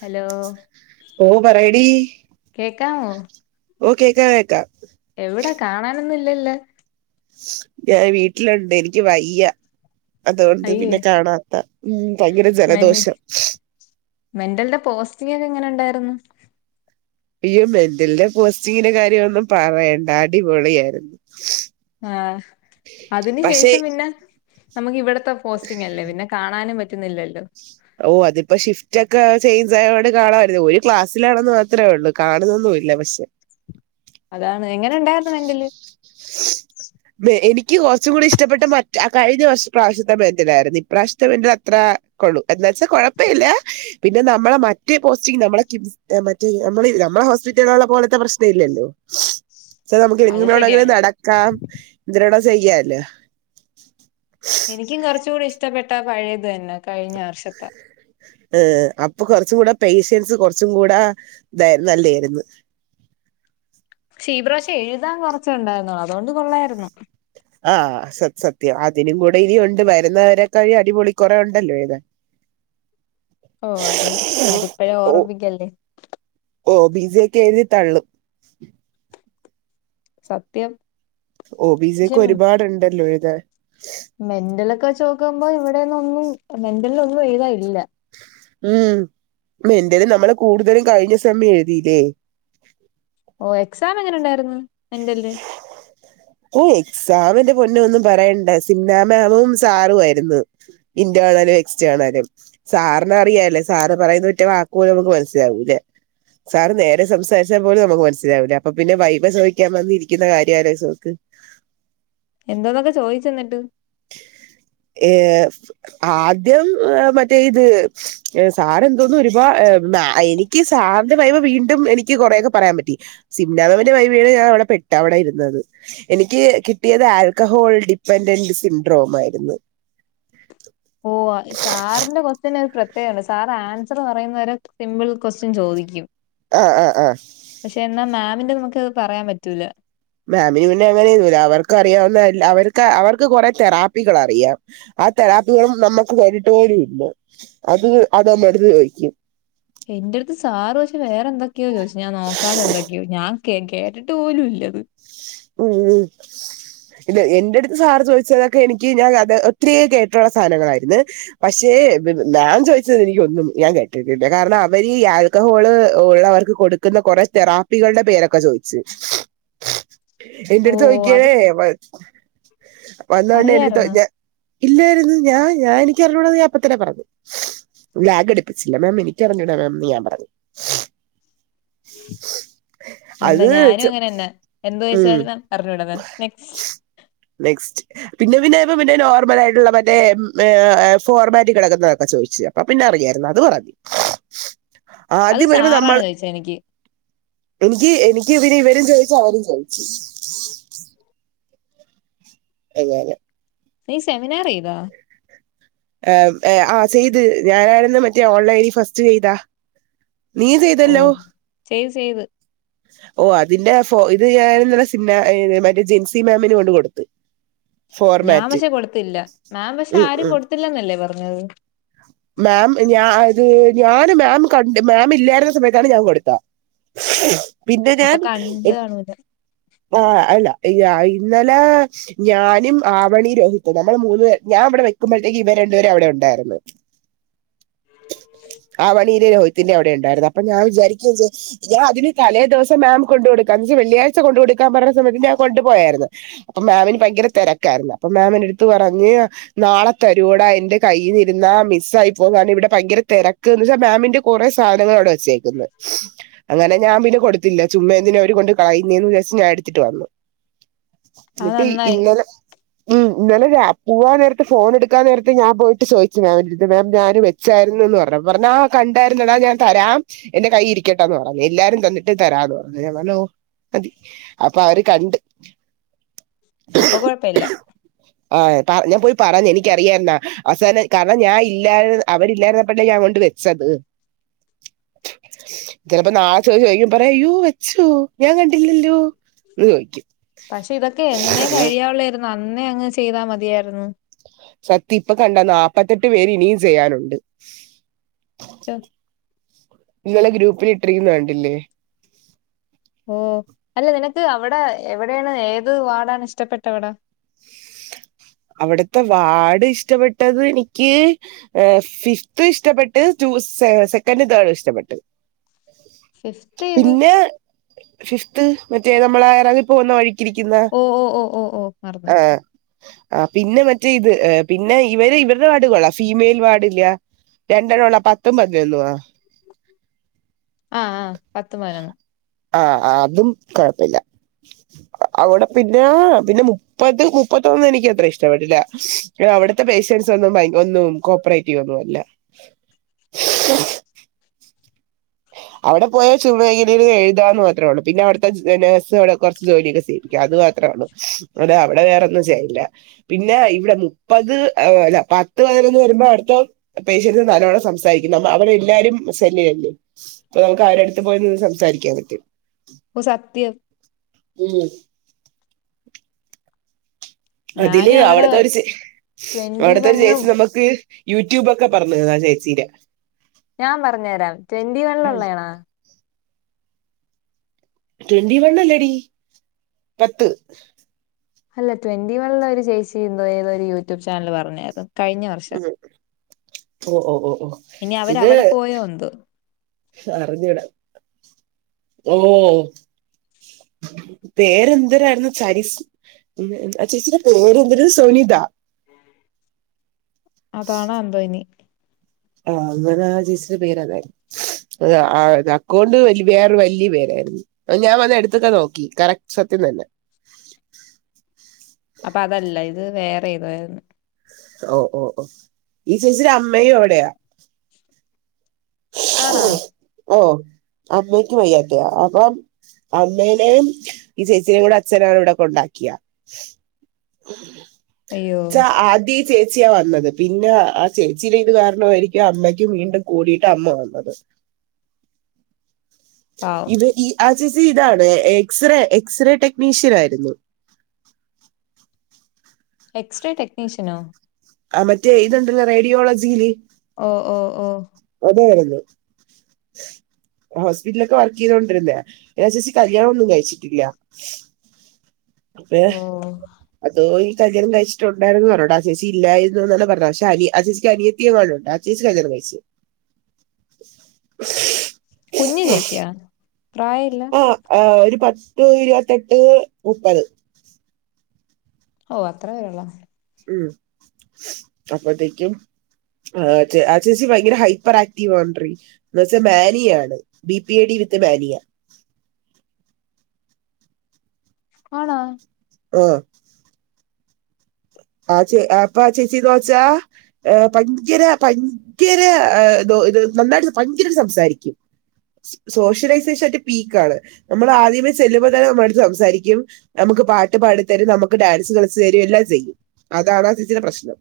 Hello ഓ പറയടി കേക്കാമോ? ഓ കേക്കാ കേക്കാം എവിടാ കാണാനൊന്നും ഇല്ലല്ലോ? ഞാൻ വീട്ടിലുണ്ട് എനിക്ക് വയ്യ അതോടുന്ന് അയ്യേ പിന്നെ കാണാത്ത ഉം ഭയങ്കര മെൻ ജലദോഷം മെന്റലിന്റെ പോസ്റ്റിംഗൊക്കെ എങ്ങനെണ്ടായിരുന്നു? അയ്യോ മെന്റലിന്റെ പോസ്റ്റിങ്ങിന്റെ കാര്യം ഒന്നും പറയണ്ട. അടിപൊളിയാരുന്നു ആ അതിന് ശേഷം പിന്നെ നമുക്ക് ഇവിടത്തെ പോസ്റ്റിംഗ അല്ലേ പിന്നെ കാണാനും പറ്റും പറ്റുന്നില്ലല്ലോ ഓ അതിപ്പോ ഷിഫ്റ്റ് ഒക്കെ ചേഞ്ച് ആയോട് കാണാമായിരുന്നു ഒരു ക്ലാസ്സിലാണെന്ന് മാത്രേ ഉള്ളൂ. കാണുന്നൊന്നുംല്ല പക്ഷെ അതാണ് എങ്ങനെ ഇണ്ടായിരുന്നു മെന്റല്? എനിക്ക് കുറച്ചും കൂടി ഇഷ്ടപ്പെട്ട മറ്റ ആ കാഴ് കഴിഞ്ഞ പ്രാവശ്യത്തെ [unintelligible] ഇപ്രാവശ്യത്തെ [unintelligible] അത്ര കൊളളും എന്നവച്ചാ കെഴപ്പില്ല പിന്നെ നമ്മളെ മറ്റേ പോസ്റ്റിഗ് നമ്മെളെ കിംസ് മറ്റേ നമ്മൾ നമ്മളെ ഹോസ്പിറ്റലുള്ള പോലത്തെ പ്രശ്നം ഇല്ലല്ലോ [unintelligible] നമുക്ക് എങ്ങനെ അത് വേണങ്കിലും ശരിയാണ് നടക്കാം എന്തിനണ ചെയ്യാല്ലേ എനിക്കും കുറച്ചുകൂടെ ഇഷ്ടപ്പെട്ട അ പഴയേതന്നെ കഴിഞ്ഞ വർഷത്തെ ഏ അപ്പൊ കുറച്ചും കൂടെ പേഷ്യൻസ് കുറച്ചും കൂടെ തായി നല്ലതായിർന്ന് ക്ഷീപ്രാവശം എഴുതാൻ കൊറച്ചുണ്ടായിരുന്നു അതുകൊണ്ട് കൊള്ളായിരുന്നു ആഹ സത്യം അതിനും കൂടെ ഇനി ഉണ്ട് വരുന്നവരെക്കഴി അടിപൊളി കുറെ ഉണ്ടല്ലോ എഴുതാൻ ഓ അത് അതിപ്പഴെ ഓ ഓർമ്മിപ്പിക്കല്ലേ ഓ ബി സി ഒക്കെ എഴുതി തള്ളും സത്യം ഓ ബി സി പക്ഷെ ഒക്കെ ഒരുപാടുണ്ടല്ലോ എഴുതാൻ മെന്റലെക്കെ വെചോക്കുമ്പോ ഇവിടെ ഒന്നെ ഒന്നും മെന്റൽ ഒന്നും എഴുതാ ഇല്ല ഉം എന്റേത് നമ്മള് കൂടുതലും കഴിഞ്ഞ സമയം എഴുതിയില്ലേ ഓ എക്സാം എങ്ങനെ ഇണ്ടായിരുന്ന് മെന്റൽല് ഓഹ് എക്സാമ് ന്റെ പൊന്ന്വോ ഒന്നും പറയണ്ട. സിംനാ മേമും സാറുവായിരുന്ന് ഇൻ്റെണല് എക്സ്റ്റേണല് സാറിന അറിയല്ലേ സാറ് പറയുന്ന ഒറ്റ വാക്ക് പോലും നമുക്ക് മനസ്സിലാവൂല്ല. സാറ് നേരെ സംസാരിച്ചാപോലും നമുക്ക് മനസിലാവില്ല. അപ്പോ പിന്നെ വൈബ ചോദിക്കാൻ വന്നി [unintelligible] കാര്യം ആലോയിച്ചുനോക്ക്. എന്തോക്കൊക്കെ ചോയിച് ഇന്നിട്ട് ഏഹ് ആദ്യം മറ്റേ ഇത് സാറ് എന്തോന്നും ഒരുപാ എനിക്ക് ഇക്ക് [unintelligible] വീണ്ടും എനിക്ക് കെറേയ്ക്കെ പറയാൻ പറ്റി. [unintelligible] വൈവീണ് ഞാൻ അവിടെ പെട്ട് അവിടെ ഇരുന്നത് എനിക്ക് കിട്ടിയത് ആൽക്കഹോൾ ഡിപ്പെൻഡന്റ് സിൻഡ്രോം ആയിരുന്നു ഓഹ് സാറിന്റെ ക്വസ്റ്റ്യന് ഒരു പ്രത്യേകതണ്ട് സാറ് ആൻസർ പറയുന്നവരെ സിമ്പിൾ ക്വസ്റ്റ്യൻ ചോദിക്കും ആഹ ആഹ ആഹ പക്ഷെ എന്നാ മാമിന്റെ നമുക്ക്ത് പറയാൻ പറ്റൂല മാമിന് പിന്നേ അങ്ങനെയൊന്നൂല്ല. അവർക്ക് അറിയാവുന്ന അവര്ക്ക് അവർക്ക് കൊറേ തെറാപ്പികൾ അറിയാം. ആ തെറാപ്പികളും നമ്മുക്ക് കണ്ടിട്ട് പോലും ഇല്ല അത് അത് നമ്മ എടുത്ത് ചോദിക്കും എന്റെടുത്ത് സാറ് ചോദിച്ച് വേറെന്തക്കെയോ ചോയിച്ച് ഞാൻ നോക്കാത എന്തൊക്കെയോ ഞാൻ കേട്ടിട്ട് പോലുംല്ലത് ഉം ഇത് എന്റെടുത്ത് സാറ് ചോദിച്ചതൊക്കെ എനിക്ക് ഞാൻ അത് ഒത്തിരിയ കേട്ടുള്ള സാനങ്ങളായിരുന്നെ പക്ഷേ ഞാൻ ചോദിച്ചത് എനിക്കൊന്നും ഞാൻ കേട്ടിട്ടില്ല. കാരണം അവര് ക്കഹോള് ഉള്ളവർക്ക് കൊടുക്കുന്ന കുറെ തെറാപ്പികളുടെ പേരൊക്കെ ചോദിച്ച് ഓ എന്റെടുത്ത് അത് ചോയ്ക്കാണേ [unintelligible] വന്നോണ്ട് എൻ്റെടുത്ത് അറിയായിരുന്നു ഞ ഇല്ലായിരുന്നു ഞാൻ ഞാൻ എനിക്കറിഞ്ഞൂട ഞാൻഅപ്പത്തന്നെ പറഞ്ഞു. ലാഗ് അടുപ്പിച്ചില്ല മാം എനിക്കറിഞ്ഞുടാ മാം ന്ന് ഞാൻ പറഞ്ഞു നന്ന് അത് ഞാനും ചെ- അങ്ങനെന്നെ എന്ത് ഉം ചോയ്ച്ചാലും അറിഞ്ഞൂടാ മാം നെക്സ്റ്റ് നെക്സ്റ്റ് പിന്നെ പിന്നെ ഇപ്പ പിന്നെ നോർമലായിട്ടുള്ള മറ്റേ ഉം ഏഹ് ഏഹ് ഫോർമാറ്റ് കിടക്കുന്നതൊക്കെ ചോയ്ച്ച് അപ്പ പിന്നെ അറിയായിരുന്നു അത് പറതി അത് നമ്മൾ സാറാണ് ചോയിചെനിക്കി എനിക്ക് എനിക്ക് പിന്നെ ഇവരും ചോദിച്ചു. അവരും ചോയ്ച്ചു. [unintelligible] അതേല്ലേ നീ സെമിനാറീതാ? ആഹ് ഏഹ് ആഹ് സെയ്ത് ഞാനായിരുന്നു മറ്റേ ഓൺലൈനിൽ ഫസ്റ്റ് ചെയ്ത നീ ഓ ചെയ്തല്ലോ ചെയ്ത് ചെയ്ത് ഓ അതിന്റെ ഫോ ഇത് ഞാനിന്നലേ സിംന ഏഹ് മറ്റേ ജിൻസി മാമിന് കൊണ്ട് കൊടുത്തു ഞാൻ പക്ഷേ കൊടുത്തില്ല. മാം പക്ഷേ ഉം ആരും ഉം കൊടുത്തില്ലന്നല്ലേ പറഞ്ഞത്? മാം ഞ അത് ഞാന് മാം കണ്ട് മാം ഇല്ലായിരുന്ന സമയത്താണ് ഞാൻ കൊടുത്ത പിന്നെ അപ്പൊ ഞാൻ കണ്ട് കാണൂല ആ അല്ല ഇന്നലെ ഞാനും ആവണി രവി നമ്മൾ മൂന്ന് ഞാൻ ഇവടെ വെക്കുമ്പഴേത്തേക്ക് ഇവര് രണ്ട്പേര് അവടേണ്ടായിരുന്നു ആവണിരെ രോഹിത്തിന്റെ അവിടെ ഉണ്ടായിരുന്നു അപ്പൊ ഞാൻ വിചാരിക്കും ചെ ഞാൻ അതിന് തലേ ദിവസം മാം കൊണ്ടുകൊടുക്കാംന്ന് ഞ്ച് വെള്ളിയാഴ്ച കൊണ്ടുകൊടുക്കാൻ പറഞ്ഞ സമയത്ത് ഞാൻ കൊണ്ടുപോയായിരുന്ന് അപ്പ മാമിന് ഭയങ്കര തെരക്കായിരുന്നു. അപ്പ മാം എന്റെടുത്ത് പറഞ്ഞ് നാളെ തരൂട എന്റെ കയ്യിൽരുന്നാ മിസ് ആയി പോകുന്നതാണ് ഇവിടെ ഭയങ്കര തിരക്ക് എന്ന് വച്ചാ മാമിന്റെ കെറെ സാനങ്ങളവിടെ വെ ച്ചേക്കുന്നേ അങ്ങനെ ഞാൻ പിന്നെ കൊടുത്തില്ല. ചുമ്മാ എന്തിനാ അവര് കൊണ്ട് കളയുന്നേന്ന്‌ വിചാരിച്ച് ഞാൻ എടുത്തിട്ട് വന്നു. അത് ന്ന്ട്ട് നന്നായി ഇന്നലെ ഉം ഇന്നലെ പൂവാൻ നേരത്തെ ഫോൺ എടുക്കാൻ നേരത്തെ ഞാൻ പോയിട്ട് ചോദിച്ചു മാം ന്റെട്ത്ത് മാം ഞാൻ വെ ചാരുന്നു എന്ന് പറഞ്ഞു പറഞ്ഞാ കണ്ടായിരുന്നടാ ഞാൻ തരാം. എന്റെ കൈ ഇരിക്കട്ടാ എന്ന് പറഞ്ഞ് എല്ലാരും തന്നിട്ട് തരാന്ന് പറഞ്ഞു ഞാൻ പറഞ്ഞു ഒ അപ്പൊ അവര് കണ്ട് അപ്പൊ കൊഴപ്പില്ല ആഹ് പ ഞാൻ പോയി പറഞ്ഞു എനിക്കറിയാരുന്നാ അവസാനം കാരണം ഞാൻ ഇല്ലായ് അവരില്ലായിരുന്നപ്പന്നേ ഞാൻ കൊണ്ടുവെ സത് [inaudible] ചിലപ്പോ നാളെ ചോദ്യം ചോദിക്കുമ്പം പറയു യ്യോ വെച്ചോ ഞാൻ ക പക്ഷെ ഇതൊക്കെ എന്നെ കഴിയുള്ളായിരുന്നു അന്നേ അങ്ങ് ചെയ്താ മതിയായിരുന്നു സത്യ ഇപ്പ കണ്ടാ നാപ്പത്തെട്ട് പേര് ഇനിയും ചെയ്യാനുണ്ട് [unintelligible] നിങ്ങളെ ഗ്രൂപ്പിൽ ഇട്ടിരിക്കുന്നെ കണ്ടില്ലേ ഓ അല്ല നിനക്ക് അവിടെ എവിടെയാണ് ഏത് വാടാണ് ഇഷ്ടപ്പെട്ട അവടെ അവിടത്തെ വാട് ഇഷ്ടപ്പെട്ടത് ഇനിക്ക് എ ഫിഫ്ത് ഇഷ്ടപ്പെട്ട് റ്റു സെ സെക്കൻ്റ് തേർഡും ഇഷ്ടപ്പെട്ട് ഫിഫ്ത് ഏത് പിന്നെ ഫിഫ്ത് മറ്റേ നമ്മളെ ഇറങ്ങി പോകുന്ന വഴി രിക്കുന്ന ഓ ഓ ഓ ഓ ഓ മറന്നുപോയി ആഹ് ആ പിന്നെ മറ്റേ ഇത് പിന്നെ ഇവര് ഇവരുടെ വാർഡ് കൊള്ളാ ഫീമെയിൽ വാർഡ് ഇല്ലേ രണ്ടെണൊള്ളൂ പത്തും പതിനൊന്നാ ആഹ ആഹ് പത്ത് പനിനൊന്ന് ആഹ അതും കുഴപ്പില്ല. അവിടെ പിന്നെ പിന്നെ മുപ്പത് മുപ്പത്തൊന്ന് എനിക്ക് ഇഷ്ടപ്പെട്ടില്ല അവിടുത്തെ പേഷ്യൻസ് ഒന്നും ഭയ ഒന്നും കോപ്പറേറ്റീവ് ഒന്നും അല്ല [unintelligible] അവിടെ പോയാ ചുമ ങ്ങനെര്ന്ന് എഴുതാന്ന് മാത്രേള്ളൂ പിന്നെ അവിടുത്തെ നേഴ്സ് അവിടെ കുറച്ച് ജോലിയൊക്കെ സേവപ്പിക്കും അത് മാത്രണു അത അവിടെ വേറൊന്നും ചെയ്യില്ല. പിന്നെ ഇവിടെ മുപ്പത് അല്ല പത്ത് പതിനൊന്ന് വരുമ്പോ അവിടത്ത പേഷ്യൻസ് നല്ലോണം സംസാരിക്കണം അവരെ എല്ലാരും. [unintelligible] അപ്പൊ നമുക്ക് ആരുടെ അടുത്ത് പോയി നിന്ന് സംസാരിക്കാൻ പറ്റും. സത്യം ഉം അതില് ഞാനും അവിടെ അവിടത്തെ ഒരു ച ട്വന്റി അവിടത്തെ ഒരു വണ്ണും ചേച്ചി നമുക്ക് യൂട്യൂബോക്കെ പറഞ്ഞു ആ ചേച്ചീടെ ഞാൻ പറഞ്ഞുതരാം ട്വന്റി ഉം വണ്ലുള്ളതണോ? ട്വന്റി വൺ അല്ലെടി പത്ത് അല്ല ട്വന്റി വണ ഒരു ചേച്ചി ഏതൊ ഒരു യൂട്യൂബ് ചാനൽ പറഞ്ഞാരുന്നു കഴിഞ്ഞ വർഷം ഉം ഓ ഓ ഓ ഓ ഇനി അവരവിടെ പോയ ഒന്ത് അറിഞ്ഞുകുടാ ഓ പേരെന്തെരാരുന്നു ചരിസു ഉ ആ ചേച്ചിന്റെ പേര്ന്തത് സുനിത അതാണ് അന്തോനി. ആ അങ്ങനെ ആ ചേച്ചീടെ പേരതായിരുന്നു അത അ അക്കൊണ്ട് വല്യേ വേറെരു വലിയ പേരായിരുന്നു ഞാൻ വന്ന എടുതോക്കെ നോക്കി കറക്റ്റ് സത്യം തന്നെ അപ്പൊ അതല്ല ഇത് വേറെ ഇതുയിരുന്നു ഓ ഓ ഓ ഈ ചേച്ചിയുടെ അമ്മയും അവിടെയാ ആണോ [unintelligible] ഓ അമ്മക്ക് വയ്യത്തയാ അപ്പൊ അമ്മേനും ഈ ചേച്ചിയേും കൂടെ അച്ഛനാണ് ഇവിടെ കൊണ്ടാക്കിയാ അയ്യോ ച ആദി ചേച്ചിയാ വന്നത് പിന്നെ ആ ചേച്ചിയയില ഇത് കാരണമായിരിക്കും അമ്മയ്ക്കും വീണ്ടും കൂടിട്ട് അമ്മ വന്നത് പാവം ഇത് ഈ ആർ സി സി ഇതാണ് എക്സ്റേ എക്സ്റേ ടെക്നീഷ്യൻ ആയിരുന്നു. എക്സ്റേ ടെക്നീഷ്യനോ ആ മറ്റേ ഇത്ണ്ടല്ല റേഡിയോളജിയില് ഓ ഓ ഓ അതാ വരുന്നു ഹോസ്പിറ്റലൊക്കെ വർക്ക് ചെയ്തോണ്ടിരുന്നേ ആ ചേച്ചി കല്യാണം ഒന്നും കഴിച്ചിട്ടില്ല. [inaudible] ഓ [unintelligible] അതോ ഈ കല്യാണം കഴിച്ചിട്ടുണ്ടായിരുന്നുന്ന് പറഞ്ഞോ ആ ചേച്ചി ഇല്ലായിരുന്നുന്ന് എന്നാണ് പറഞ്ഞ പക്ഷെ അ [unintelligible] അനിയത്തിയങ്ങാനുംണ്ട്. ചേച്ചി കല്യാണം കഴിച്ചോ? [inaudible] കുഞ് ചേച്ചിയാ പ്രായല്ല ആ ആ ഒരു പത്ത് ഇരുപത്തെട്ട് മുപ്പത് ഓ അത്രയുള്ളോ? ഉം അപ്പത്തേക്കും ആ ചേച്ചി ഭയങ്കര ഹൈപ്പർ ആക്റ്റീവ് ആണ് ണ്ടറി. എന്ന വച്ചാ മാനിയാണ് B P A D with mania ആണോ ആഹ് ആ ചേ അപ്പ ചേച്ചി കൊച്ചാ അ് ഭയങ്കര ഭയങ്കര [unintelligible] നന്നായിട്ട് ഭയങ്കര സംസാരിക്കും. സോഷ്യലൈസേഷൻറ്റ പീക്ക ആണ് നമ്മൾ ആദ്യമേ ചെല്ലുമ്പോൾ തന്നെ നമ്മായിട്ട് സംസാരിക്കും നമുക്ക് പാട്ട് പാടി തരും നമുക്ക് ഡാൻസ് കളിച്ചു തരും എല്ലാം ചെയ്യും. അതാണ് ആ ചേച്ചിന്റെ പ്രശ്നം.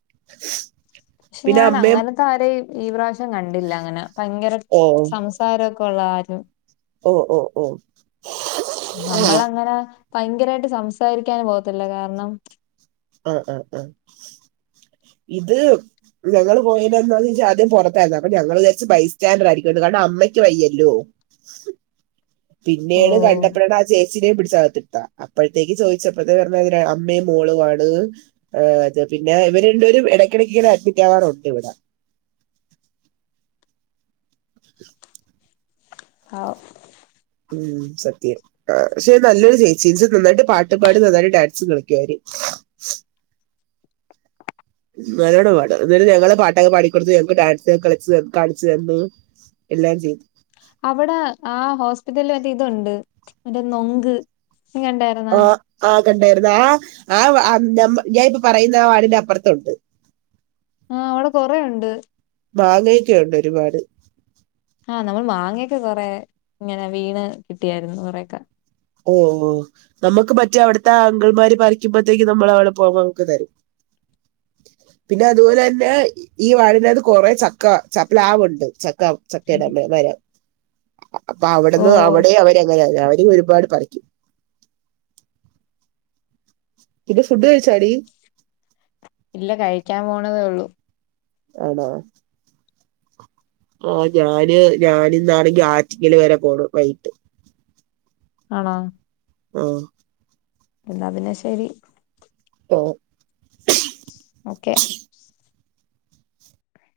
[unintelligible] പക്ഷെ പിന്നെ ഞാൻ അമ്മയും അങ്ങനത്തെ ആരെയ ഈ പ്രാവശ്യം കണ്ടില്ല അങ്ങനെ ഭയങ്കര ഓ പാരൊക്കെള്ളാരും ഓ ഓ ഓ ആഹ് നമ്മളങ്ങനെ ഭയങ്കരായിട്ട് സംസാരിക്കാന് പോകത്തില്ല കാരണം ആഹ ആഹ് ആഹ് ഇത് ഞങ്ങള് പോയാന്ന ജാദ്യം പുറത്തായിരുന്നു അപ്പൊ ഞങ്ങൾ വിചരിച്ചു ബസ് സ്റ്റാൻഡർ ആയിരിക്കും ന്ന് കാരണം അമ്മയ്ക്ക് വയ്യല്ലോ. [inaudible] ഓ പിന്നെയാണ് കണ്ടപ്പര ചേച്ചിനെ പിടിച്ച അകത്തിത്ത അപ്പോഴത്തേക്ക് ചോദിച്ചപ്പോഴത്തെേ പറഞ്ഞ അതി അമ്മയും മോളുണ് അ പിന്നെ ഇവരെണ്ടും ഇടക്കിടക്ക ഇങ്ങനെ അഡ്മിറ്റ് ആവാറുണ്ട് ഇവിടെ ആവു ഉം സത്യം ആ പക്ഷെ നല്ലൊരു ചേച്ചി നന്നായിട്ട് പാട്ടും പാട്ടി നന്നായിട്ട് ഡാൻസും കളിക്കു നല്ലോണ്ണം പാടും ന്നാലും ഞങ്ങള് പാട്ടൊക്കെ പടിക്കൊടുത്ത് ഞങ്ങക്ക് ഡാൻസ് കളിച്ച് കാണ്ച്ചു തന്നു എല്ലാം ചെയ്തു. അവിടെ ആ ഹോസ്പിറ്റലിൽ മറ്റേ ഇതുണ്ട് മറ്റേ നൊങ്ക് നി കണ്ടായിരുന്നാ. ആഹ കണ്ടായിരുന്നു ആ ആ ഞാൻ പ്പ പറയുന്ന ആ വാടിന്റെ അപ്പുറത്തുണ്ട്. ആഹ് അവിടെ കൊറെണ്ട് മാങ്ങയൊക്കെുണ്ട് ഒരുപാട്. ആഹ നമ്മൾ മാങ്ങയൊക്കെ കൊറെ ഇങ്ങനെ വീണ് കിട്ടിയായിരുന്നു കുറെയൊക്കെ ഓഹ് ഓ നമുക്ക് മറ്റേ അവിടുത്തെ ആ അങ്കിൾമാര് പറിക്കുമ്പോഴത്തേക്ക് നമ്മൾ അവടെ പോകുമ്പ നമുക്ക് തരും പിന്നെ അതുപോലെ തന്നെ ഈ വാടിനകത്ത് കുറേ ചക്ക ചപ്പല പ്ലാവുണ്ട് ചക്ക് ചക്കേട അമ്മ മരം അപ്പൊ ഓ അവിടെന്ന് അവിടെയും അവര്ങ്ങനെ അവര ഒരുപാട് പറിക്കും ഇത് ഫുഡ് കഴിച്ചോടി. ഇല്ല കഴിക്കാൻ പോണതേ ഉള്ളൂ ആണാ ആ ഞാന് ഞാനിന്നാണെങ്കി ആറ്റിങ്ങല് വരെ പോണ്. വൈകിട്ട് ആണോ? ആഹ എന്നാ പിന്നെ ശരി ഓ ഓക്കെ